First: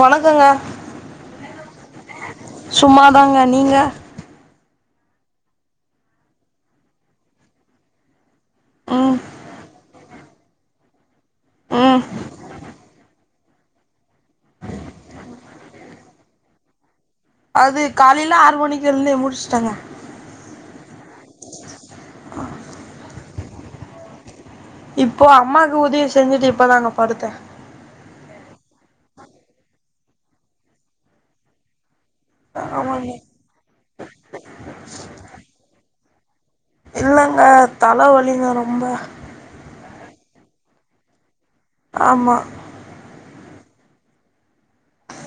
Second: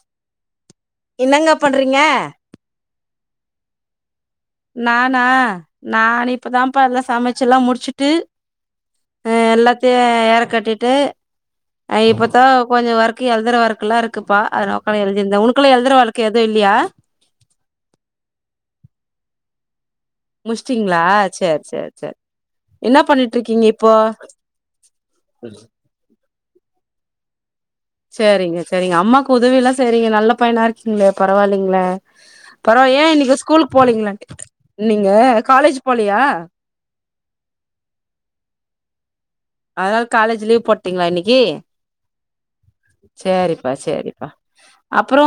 வணக்கொங்க என்னங்க பண்றீங்க சும்மாதாங்க நீங்க நானா நான் இப்பதான்ப்பா எல்லா சமைச்செல்லா முடிச்சுட்டு ம் ஆ எல்லாத்தையு ஏற கட்டிட்டு ஆ ம் இப்பத்தா கொஞ்சோ ஒர்க் கு எழுதுறவொர்க்கல்லா இருக்குப்பா அத நா ஒக்காந்து எழுதினுந்தே உன்க்குலா எழுதுற வொர்க் எது இல்லியா அது காலைல ஆறு மணிக்கு எழுதி முட்ச்ட்டங்க முஷ்டிங்ளா சேர் சேர் சேர் என்னா பண்ணிட்ருக்கீங்க இப்போ இப்போ அம்மாக்கு உதவி செஞ்சுட்டு இப்பதாங்க படுத்தே சேரிங்க சேரிங்க அம்மாக்கு உதவில்லா செய்றிங்க நல்ல பையனா இருக்கீங்ளே பரவால்லிங்ளே அப்றோ ஏ ஆமாங்க இன்னிக்கி ஸ்கூலுக்கு போலிங்ளா நீங்க காலேஜ் போலயா ஆ தல வலிங்க ரொம்ப அதனால காலேஜ் லீவ் போட்டீங்ளா இன்னக்கி ஆமா சேரிப்பா சேரிப்பா அப்றோ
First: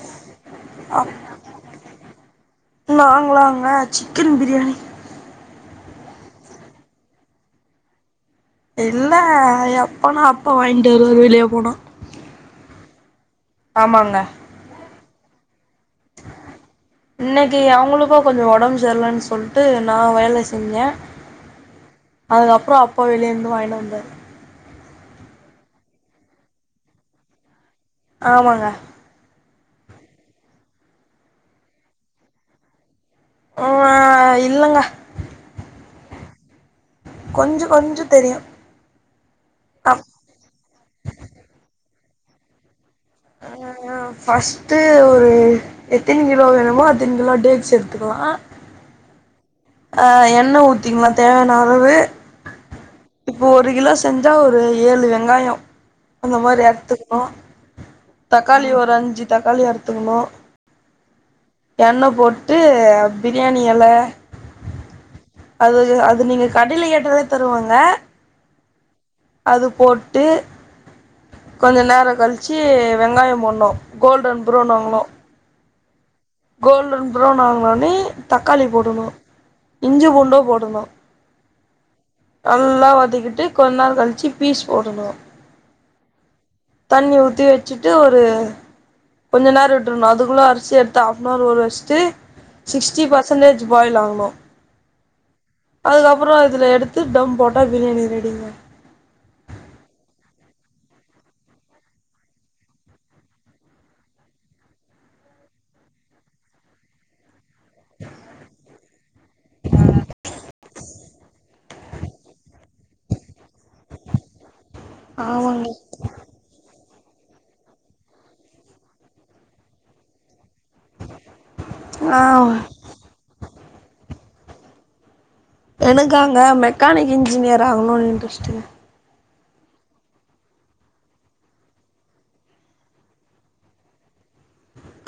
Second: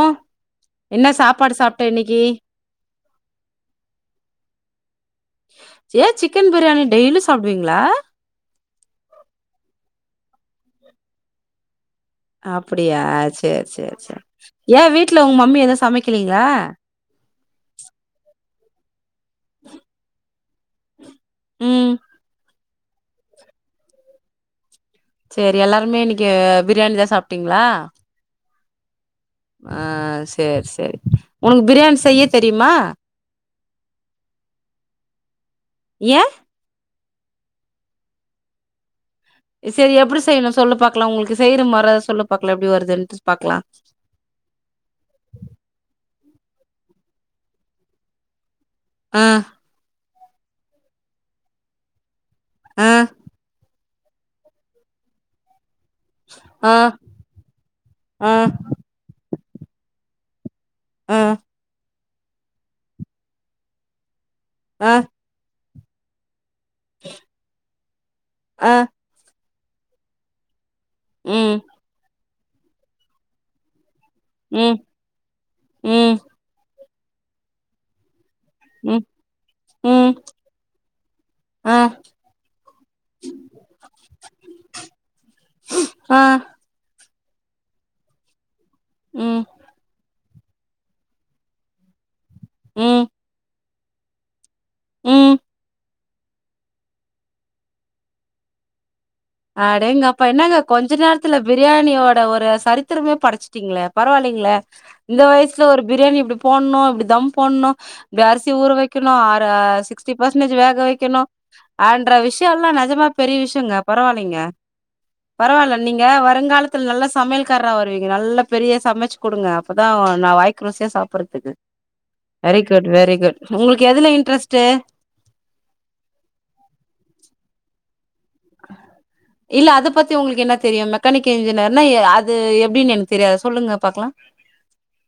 என்ன சாப்பாடு சாப்ட்ட இன்னக்கி நாங்ளாங்க சிக்கன் பிரியாணி சே சிக்கன் பிரியாணி டெய்லி சாப்டுவீங்களா இல்ல எப்பனா அப்பா வாய்ன்ட்டு வருவாரு வெளிய போனா அப்டியா சேர் சேர் ஆமாங்க சேர் ஏ வீட்ல உங் மம்மி எதுவு சமைக்கலீங்ளா இன்னக்கி அவுங்களுக்கு கொஞ்சோ ஒடம் சர்லன் சொல்ட்டு நா வேல செஞ்சே ம் அதுக்கப்றோ அப்பா வெளிய இருந்து வாய்ன்ட்டு வந்தாரு சேரி எல்லாருமே இன்னக்கி பிரியாணி தா சாப்ட்டீங்ளா ஆமாங்க ஆ சேர் சேரி ஒனக்கு பிரியாணி செய்ய தெரிமா ஓ வா இல்லங்க ஏ கொஞ்ச கொஞ்சோ தெரியு சேரி அப் எப்டி செய்ணு சொல்லு பாக்லா உங்ளுக்கு செய்ற மர சொல்லு பாக்லா எப்டி வருதுன்ட்டு பாக்லா ஃபர்ஸ்ட்டு ஒரு எத்தனி கிலோ வேணுமோ அத்தனி கிலோ டேக்ஸ் எடுத்துக்கலா ஆ ஆ எண்ண ஊத்திக்லா தேவயான அளவு ஆ இப்போ ஒரு கிலோ செஞ்சா ஒரு ஏழு வெங்காயோ அந்த மாரி ஆ அறுத்துக்ணு ஆ தக்காளி ஒரு அஞ்சு தக்காளி அறுத்துக்ணு ம் என்ன போட்டு பிரியாணி எல ஆ அதுது அது நீங்க கடைல கேட்டாலே தருவாங்க ஆ அது போட்டு ம் கொஞ்ச நேரோ கழ்ச்சு வெங்காயோ போட்னு கோல்டன் ப்ரவுன் ம் ஆகனு ம் கோல்டன் ப்ரவுன் ஆக்னோனே தக்காளி ம் போடணு இஞ்சி ம் பூண்டு போடணு ஆ நல்லா வதக்கிட்டு கொஞ்ச நேரங்கழிச்சு பீஸ் போடணு ஆ தண்ணி ஊத்தி வச்சுட்டு ஒரு ம் கொஞ்ச நேர விட் றனு அதுக்குள்ள அரிசி எடுத்து ஆஃப்நார் ஊர வச்சிட்டு சிக்ஸ்ட்டி ம் பெர்ஸன்ட்டேஜ் பாயில் ஆகணு ம் அதுக்கப்புற அதுல எடுத்து தம் போட்டா பிரியாணி ரெடிங்க அடேங்கப்பா என்னங்க கொஞ்ச நேரத்துல பிரியாணியோட ஒரு சரித்திரமே படச்சுட்டீங்களே பரவால்லைங்களே இந்த வயசுல ஒரு பிரியாணி இப்டி போண்ணு இப்டி தம் போண்ணு ப்டி அரிசி ஊர வைக்கணு அற சிக்ஸ்டி பர்சன்டேஜ் வேக வைக்கணு அன்ற விஷயம் எல்லா நஜமா பெரிய விஷயங்க பரவால்லைங்க ஆமாங்க பரவால்ல நீங் ங்க வருங்காலத்தில நல்ல சமையல்காரா வருவீங்க நல்ல பெரிய சமச்சு குடுங்க அப்பதா நா வாய் க்கு ருசியா சாப்டுறதுக்கு ஆ வெரி குட் வெரி குட் உங்களுக்கு எதுல இன்ட்ரெஸ்ட்டு எனக்காங்க மெக்கானிக் இன்ஜினியர் ஆகணுன் இன்ட்ரெஸ்ட்டுங்க இல்ல அதை பத்தி உங்களுக்கு என்ன தெரியு மெக்கானிக் இன்ஜினியர்னா அது எப்டின்னு எனக்கு தெரியாது சொல்லுங்க பாக்கலா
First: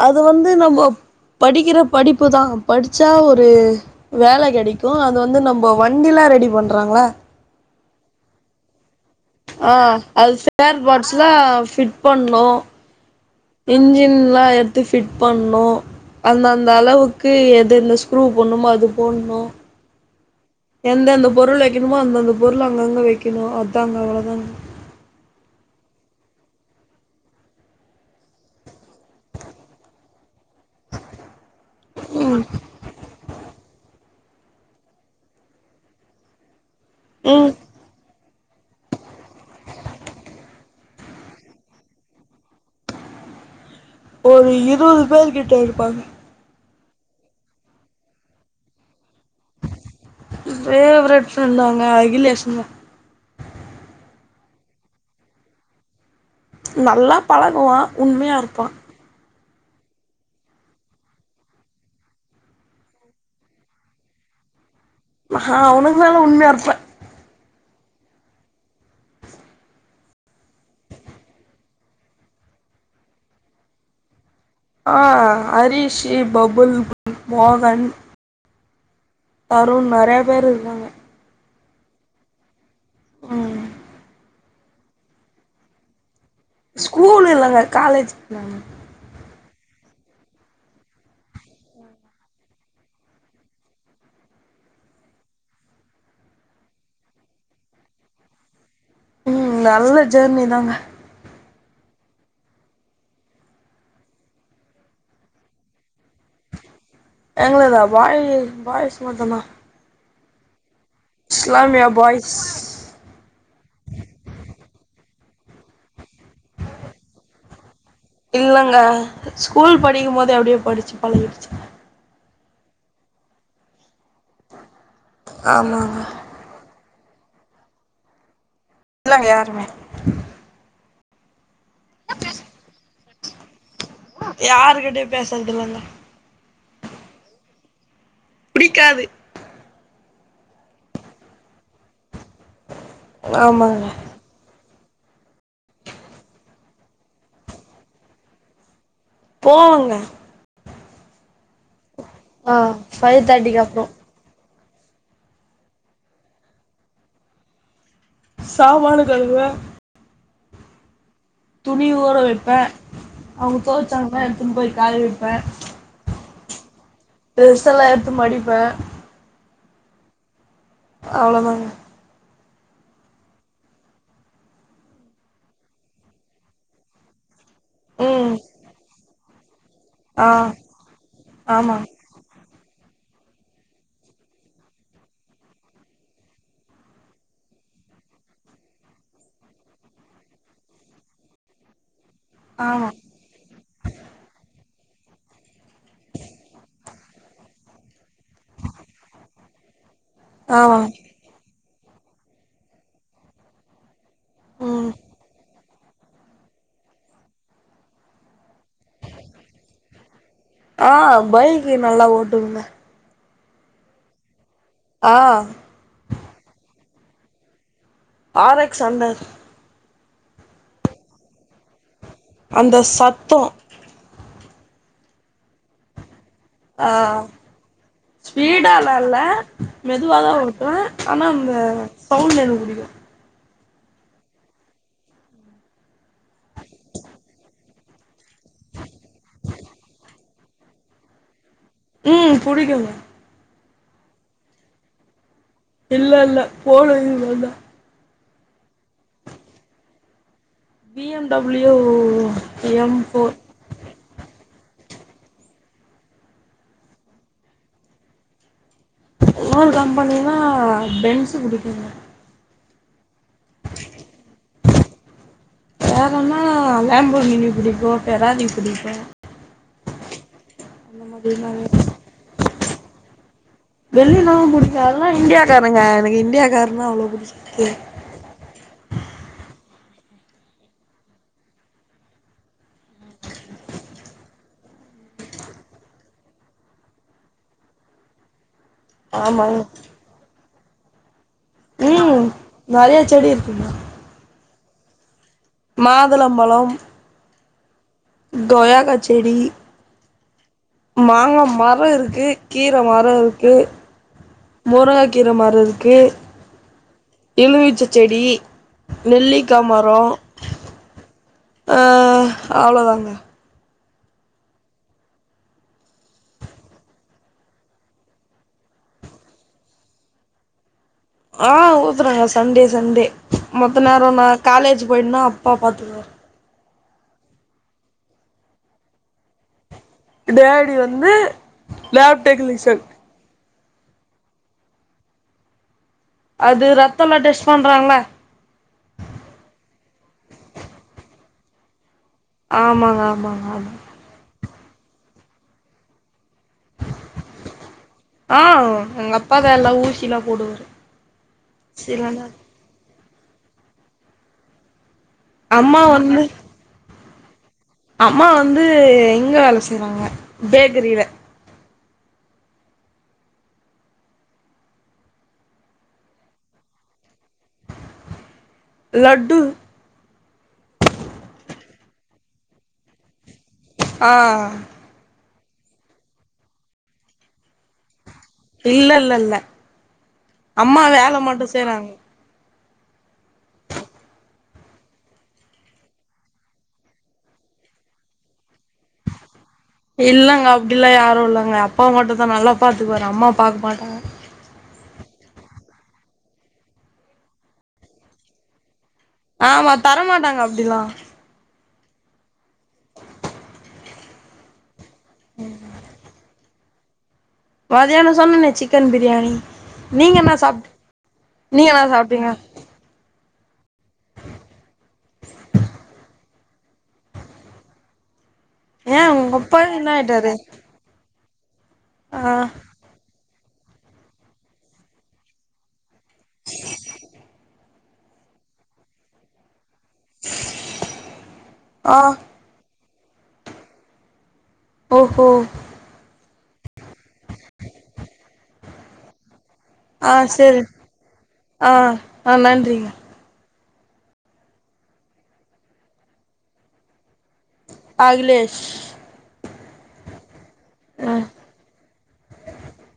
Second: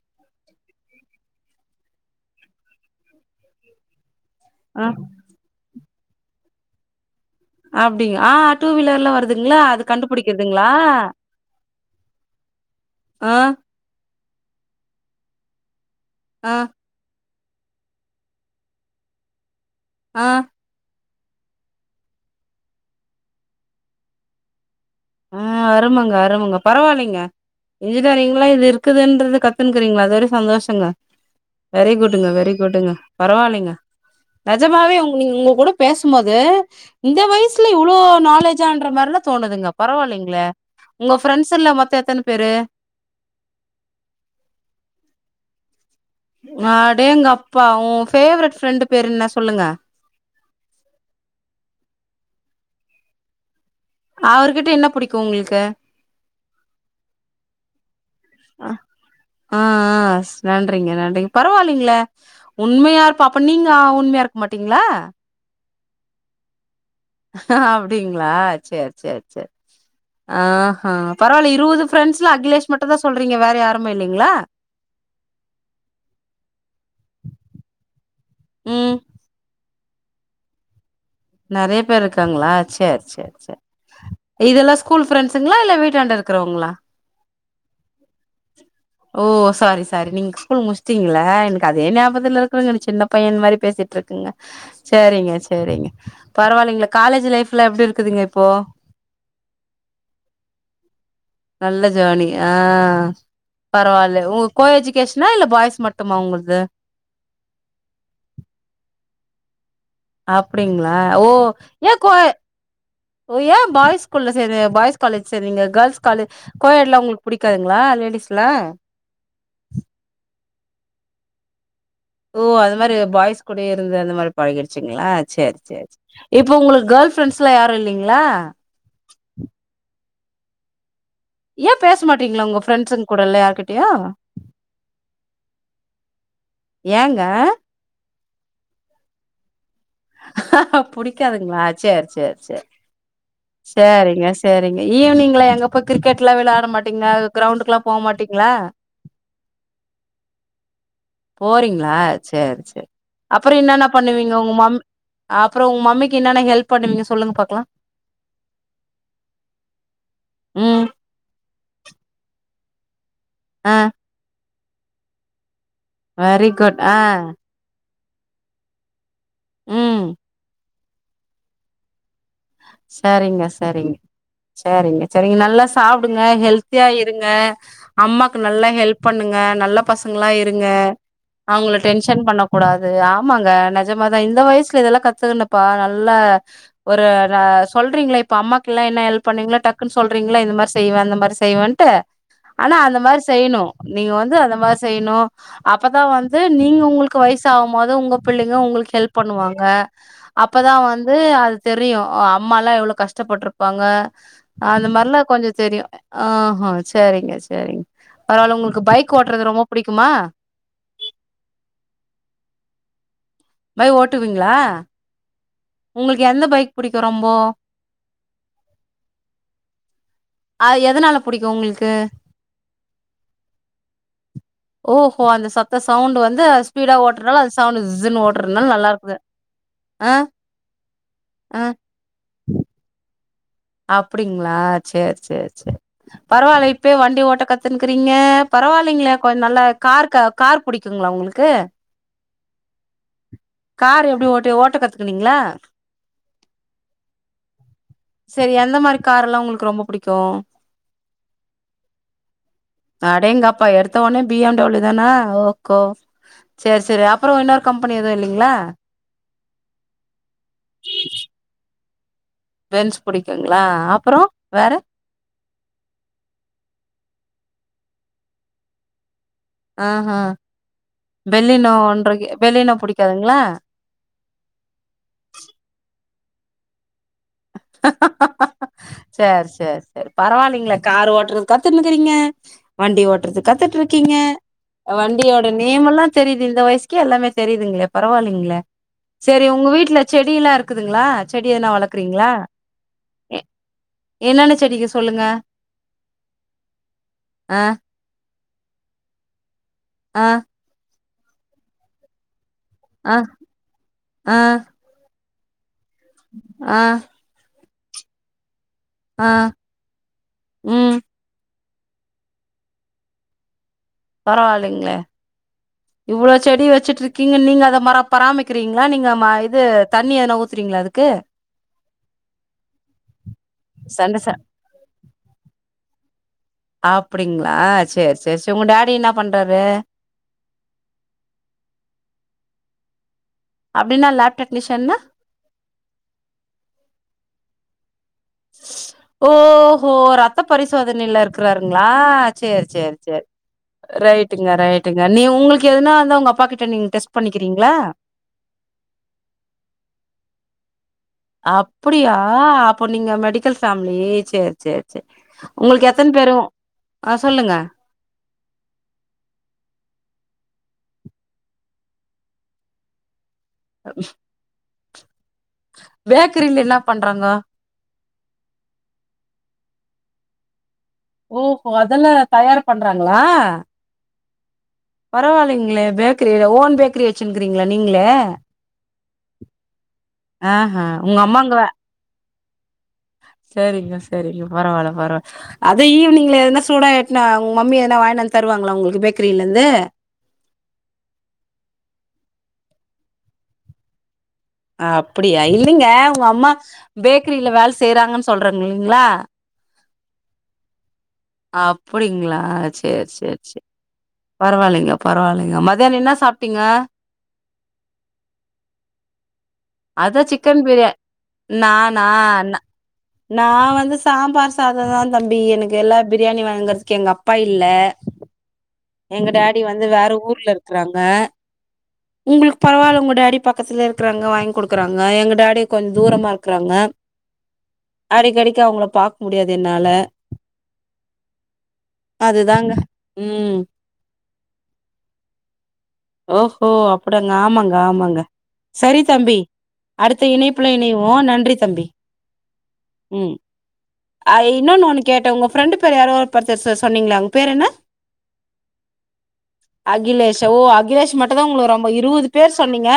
அது வந்து நம்ம படிக்கிற படிப்பு தா படிச்சா ஒரு வேலை ஆ கிடைக்கு அது வந்து நம்ப வண்டிலா ரெடி பண்றாங்களா அப்டிங் ஆ டூ வீலர்லா வருது ஆ அது ஃபேர்பாட்ஸ்லா ஃபிட் பண்ணு ஆ இன்ஜின்லா எட்த்து ஃபிட் பண்ணு அந்த ஆ அந்த அளவுக் கு எது இந்த ஸ்க்ரூ போண்ணுமோ அது போண்ணு ஆ எந்தெந்த பொருள் வைக்கணுமோ அந்தந்த பொருள் அங்கங்க வைக்கணு அதாங்க அவ்ளோதாங்க ஆ அருமங்க அருமங்க பரவால்லைங்க இன்ஜினியரிங்ல இது இருக்குதுன்றது கத்துன்னுக்கிறீங்கள அது வரை சந்தோஷங்க வெரி குட்டுங்க வெரி குட்டுங்க பரவால்லைங்க நெஜமாவே உங்க நீ உங்க கூட பேசும்போது இந்த ம் வயசுல இவ்ளோ நாலேஜான்ற மாத்ரிலா தோணுதுங்க பரவால்லைங்களே உங்க ஃப்ரெண்ட்ஸ் எல்லா மொத்த எத்தன பேரு ஒரு இருவது பேர்க்கிட்ட இருப்பாங்க அடேங்கப்பா உன் ஃபேவரட் ஃப்ரெண்டு் பேரு என்ன சொல்லுங்க ஃபேவரட் ப்ரண்டாங்க அகிலேஷ்ங்க அவர்கிட்ட என்ன புடிக்கு உங்களுக்கு நல்லா பழகுவா உண்மையா அ இருப்பான் ஆ ஆ நன்றிங்க நன்றிங்க பரவால்லைங்களே உண்மையா இருப்பா அப்ப நீங்க அ உண்மையா இருக்க மாட்டீங்களா நா அவனுக்கு மேல உண்மையா இருப்பே அப்டிங்களா சேர் சேர் சேர் ஆஹா பரவால்ல இருவது ஃப்ரெண்ட்ஸ்ல அகிலேஷ் மட்டுந்தா சொல்றீங்க வேற யாருமே இல்லைங்களா ஆ ஹரிஷி பபுல் மோகன் ம் வருன் நறைய பேர் இருக்காங்க நறைய பேர் இருக்காங்களா சேர் சேர் சேர் ம் இதெல்லா ஸ்கூல் ஃப்ரெண்ட்ஸுங்ளா இல்ல வீட்டாண்ட இருக்கிறவங்களா ஸ்கூல் இல்லங்க காலேஜ்ங்க ஓ சாரி சாரிங் நீங் ஸ்கூல் முடிஸ்ட்டீங்கள எனக்கு அதே ஞாபத்துல இருக்கறங்க சின்ன பையன் மாரி பேசிட் ருக்குங்க சேரிங்க சேரிங்க பரவால்லைங்கள காலேஜ் லைஃப்ல எப்டி இருக்குதுங்க இப்போ ம் நல்ல ஜேர்னி தாங்க நல்ல ஜேர்னி ஆ பரவாயில்ல உங்க கோ எஜ்கேஷனா இல்ல பாய்ஸ் மட்டுமா உங்கள்து எங்களதா பாய் பாய்ஸ் மட்டுதா அப்டிங்களா ஓ இஸ்லாமியா ஏ கோ பாய்ஸ் ஓ ஏ பாய்ஸ்கூல்ல சேர பாய்ஸ் காலேஜ் சேரீங்க கேர்ள்ஸ் காலேஜ் கோயெட்லா உங்களுக்கு புடிக்காதுங்களா லேடிஸ் இல்லங்க ஸ்கூல் படிக்கும் போதே அப்டே படிச்சு பழகிடுச்சு ஓ அது மாரி பாய்ஸ் கூடயே இருந்து அந்த மாரி பழகிடுச்சுங்களா சேர் சேர் ஆமாங்க இப்ப உங்களுக்கு கேர்ள் ஃப்ரெண்ட்ஸ்ல்லா யாரு இல்லைங்களா இல்லங்க யாருமே ஏ பேச மாட்டீங்ளா உங்க ஃப்ரெண்ட்சுங்கூடல்லா யார்க்கிட்டயு யார்கிட்டயு பேசறதில்லங்க ஏங்க பிடிக்காது புடிக்காதுங்ளா சேர் சேர் சேர் ஆமாங்க சேரிங்க சேரிங்க ஈவ்னிங்ல எங்கப்போ கிரிக்கெட்லா விளையாட மாட்டீங்களா கிரௌண்டுக்குல்லா போமாட்டீங்களா போவங்க போறீங்களா ஆ சேரி சேரி ஃபைவ் அப்பறோ தேர்ட்டிக்கு என்னென்ன அப்றோ பண்ணுவீங்க உங்க மம் அப்பறோ உங்க மம்மிக்கு என்னன்னா ஹெல்ப் பண்ணுவீங்க சொல்லுங்க பாக்கலா சாமான்னு கலுவுவ ம் துணி ஊற வைப்ப அவுங்க ஆ தோவ்ச்சாங்கனா எடுத்துன்னு போய் காய வெப்ப வெரி குட் ஆ ட்ரஸ் எல்லா எடுத்து மடிப்ப ம் அவ்ளோதாங்க சேரிங்க சேரிங்க சேரிங்க சேரிங்க நல்லா சாப்டுங்க ஹெல்த்தியா இருங்க ம் அம்மாக்கு நல்லா ஹெல்ப் பண்ணுங்க நல்ல ஆ பசங்களா இருங்க அவுங்கள ஆமாங்க டென்ச சன் பண்ண கூடாது ஆமாங்க நெஜமாதா இந்த வயசுல இதெல்லா கத்துக்குன்னுப்பா நல்ல ஒரு இல்ல சொல்றீங்கள இப்ப அம்மாக்குல்லா என்ன ஹெல்ப் பண்ணீவீங்களௌ டக்குன்னு சொல்றீங்கள இந்த மாரி செய்வன் அந்த மாரி செய்வேன்ட்டு ஆனா ஆமா அந்த மாரி செய்யணு நீங்க வந்து அந்த மாரி செய்யணு அப்பதா வந்து நீங்க உங்களுக்கு வயசு ஆவும்போது உங்க பிள்ளைங்க உங்களுக்கு ஹெல்ப் பண்ணுவாங்க அப்பதா ஆமாங்க வந்து அது தெரியு ஓ அம்மாலா எவ்ளோ கஷ்டப்பட்ருப்பாங்க அந்த ம் மாரிலா கொஞ்சோ தெரியு ஆஹா சேரிங்க சேரிங்க பரவால உங்களுக்கு பைக் ஓட்டுறது ரொம்ப புடிக்குமா ஆ பைக்கு நல்லா ஓட்டுவங்க பை ஓட்டுவீங்களா ஆ உங்களுக்கு எந்த பைக் புடிக்கு ரொம்போ ஆரெக்ஸ்வண்டர் அது எதனால புடிக்கு உங்களுக்கு அந்த சத்தோ ஓஹோ அந்த சத்த சவுண்டு வந்து ஆ ஸ்பீடா ஓட்றனால அது சவுண்ட் ஜிஸ்ன்னு ஓட்றனால நல்லா ஸ்பீடால்லா இருக்குது இல்ல ஆ மெதுவாதா ஓட்டுவன் ஆனா அந்த ஆ சவுண்டு எனக்கு புடிக்கு அப்டிங்ளா சேரி சேரி சேரி பரவால்ல இப்பயே வண்டி ஓட்ட கத்துன்னுக்கிறீங்க பரவால்லைங்ளே கொஞ்சோ நல்ல கார் கார் புடிக்குங்ளா உங்களுக்கு ம் புடிக்குங்க கார் எப்டி ஓட்ட ஓட்ட கத்துக்குனீங்ளா இல்ல இல்ல போன லீவ்ந்தா சரி எந்த மாரி கார் எல்லா உங்களுக்கு ரொம்ப புடிக்கு B M W, M four அப்பா எடுத்த ஒன்னே பி எம் டபிள்யூதானா ஓகோ சேர் சேரி அப்றோ இன்னொரு கம்பெனி எதுவு இல்லைங்ளா இன்னொரு கம்பெனினா பென்ஸு புடிக்குங்க பென்ஸ் புடிக்குங்ளா அப்றோ வேற வேறனா லேம்போ மினி புடிக்கு பெராரி புடிக்கு ஆ அந்த மாதிரி நெறைய பெள்ளினோஒன்றைக் பெள்ளினோ புடிக்காதுங்ளா பெள்ளினோ புடிக்கா அதெல்லா இந்தியாக்காருங்க எனக்கு இந்தியாக்காருனா அவ்ளவு புடிச்சுக்கே சேரி சேரி சேரி பரவாலைங்ளே காரு ஓட்டறது கத்துன்னுக்கறீங்க வண்டி ஓட்டறது கத்துட்டு இருக்கீங்க வண்டியோட நேம் எல்லா தெரிது இந்த வயசுக்கே எல்லாமே தெரிதுங்ளே பரவால்லைங்ளே சேரி ஆமாங்க உங்க வீட்ல செடியெல்லா இருக்குதுங்ளா செடியென்னு வளக்குறீங்ளா நெறையா செடி இருக்குங்க என்னென்ன செடிக சொல்லுங்க மாதுளம்பழம் அ கொயாக்கா செடி அ மாங்க மரோ இருக்கு கீர மரோ ஆ இருக்கு முருங் கீர மரோ இருக்கு அ எலுமிச்ச செடி ஆ நெல்லிக்கா மரோ ம் அ அவ்ளதாங்க பரவாலைங்ளே இவ்ளோ செடி வெச்சுட்டு இருக்கீங்க நீங்க அத மரோ பராமக்கிங்ளா நீங்க ம இது தண்ணி எதனா ஊத்தறீங்ளா அது ஆ ஊத்தறங்க சண்டே சண்டே மத்த நேரோ சண்ட நா ச காலேஜ் போய்டனா அப்பா பாத்துக்குவாரு அப்டிங்ளா சேரி சேரி சேரி உங்க டாடி என்ன பண்றாரு டேடி வந்து லேப் டெக்னீஷன் அப்டினா லேப் டெக்னிஷன்னா அது ரத்தெல்லா டெஸ்ட் பண்றாங்ள ஓஹோ ரத்த பரிசோதனைல இருக்கிறாருங்ளா சேரி சேரி ஆமாங்க சேரி ஆமாங்க ஆமா ரைட்டுங்க ரைட்டுங்க நீ உங்களுக்கு எதுனா வந்தா உங்க அப்பா கிட்ட நீங் டெஸ்ட் பண்ணிக்கிறீங்ளா ஆ எங்க அப்பாதா எல்லா ஊசி எல்லா போடுவாரு சில அப்டியா நேர அப்போ நீங்க மெடிக்கல் ஃபேம்லி சேர் சேர் சேர் அம்மா உங்களுக்கு எத்தன வந்து பேரு ஆ சொல்லுங்க அம்மா வந்து இங்க வேல செய்றாங்க பேக்கரில அ பேக்ரில என்ன பண்றாங்க லட்டு ஓஹோ அதெல்லா தயார் பண்றாங்களா ஆ பரவால்லைங்ளே பேக்ரில ஓன் பேக்ரி வச்சுன்க்கிறீங்ளா நீங்ளே இல்ல இல்ல இல்ல ஆஹா அம்மா வேல உங்க மட்டு அம்மாங்க செய்றாங்க செரிங்க செரிங்க பரவால்ல பரவா அது ஈவ்னிங்ல எதுனா சூடா எட்துனு உங்க மம்மி எதனா வாய்ன்டு வந்து தருவாங்ளா உங்களுக்கு பேக்ரில இருந்து இல்லங்க அப்டிலா யாரு இல்லங்க எங்கப்பா மட்டு தா நல்லா பாத்துக்குவாரு அம்மா பாக்க மாட்டாங்க அப்டியா இல்லைங்க ஒங்க அம்மா பேக்ரில வேல செய்யறாங்கன் சொல்றாங்க இல்லைங்ளா ஆமா தரமாட்டாங்க அப்டிலா அப்டிங்ளா சேரி சேரி சேரி பரவால்லைங்க பரவால்லைங்க மதியான என்ன சாப்ட்டிங்க மதியான சொன்னனே சிக்கன் பிரியாணி நீங்க அதா என்ன சிக்கன் சாப்ட் பிரியா நீங்க என்ன நானா சாப்ட்டீங்க நா நா வந்து சாம்பார் சாதந்தா தம்பி எனக்கெல்லா பிரியாணி வாங்கற்துக்கு எங்க அப்பா இல்ல ஏ எங்க உங்க அப்பா டாடி வந்து என்ன வேற ஆயிட்டாரு ஊர்ல இருக் இருக்கறாங்க ஆ உங்களுக்கு பரவால்ல உங்க டாடி பக்கத்துல இருக்கிறாங்க வாங்கி குடுக்குறாங்க எங்க டாடி கொஞ்ச தூரமா இருக்குறாங்க அடிக்கடிக்க அவ்ங்கள பாக்க முடியாது என்னால ஆ அதுதாங்க ம் ஓஹோ ஓஹோ அப்ப்டங்க ஆமாங்க ஆமாங்க சரி தம்பி ஆ அடுத்த சேரி இணைப்புல இணைவோ நன்றி ஆ தம்பி ஆ நன்றிங்க ம் ஆ இன்னொன்னு ஒன்னு கேட்டே ஒங்க ஃப்ரெண்டு பேரு யாரோ ஒருத்தர் பர் பேர் சொன்னீங்ளே அவ்ங்க பேர் என் அகிலேஷ் அகிலேஷ் ஓ அகிலேஷ் ஆ மட்டுந்தா ஒங்களுக்கு ரொம்ப இருவது பேர் சொன்னீங்க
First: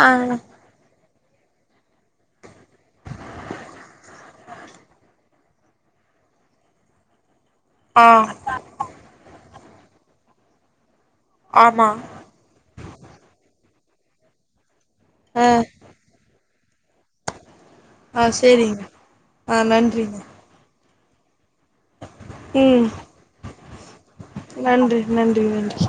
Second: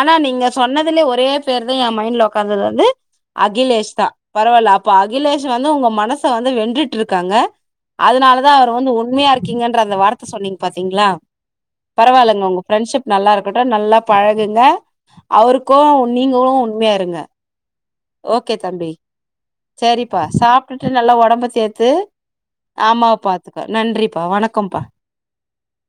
ஆ நீங்க சொன்னதுலே ஒரே பேர்தே எ மைண்ட்ல உக்காந்ததுலருந்து அகிலேஷ் தா பரவால்ல அப்போ அகிலேஷ் வந்து ஒங்க மனச வந்து வென்றுட்ருக்காங்க ஆ அதனாலதா அவர வந்து உண்மையா இருக்கீங்கன்ற அந்த வார்த்த சொன்னீங்க பாத்தீங்ளா ஆமா வால்லங்க உங்க ஃபிரெண்ட்ஷிப் நல்லா இருக்கட்டு நல்லா பழகுங்க ஆ அவருக்கு நீங்களு உண் மையா இருங்க ஆ ஓகே சேரிங்க தம்பி ஆ நன்றிங்க சேரிப்பா சாப் டுட்டு நல்லா ஒடம்ப தேத்து ஆ ம் அம்மாவ பாத்துக்க நன்றிப்பா வணக்கம்ப்பா நன்றி நன்றி நன்றி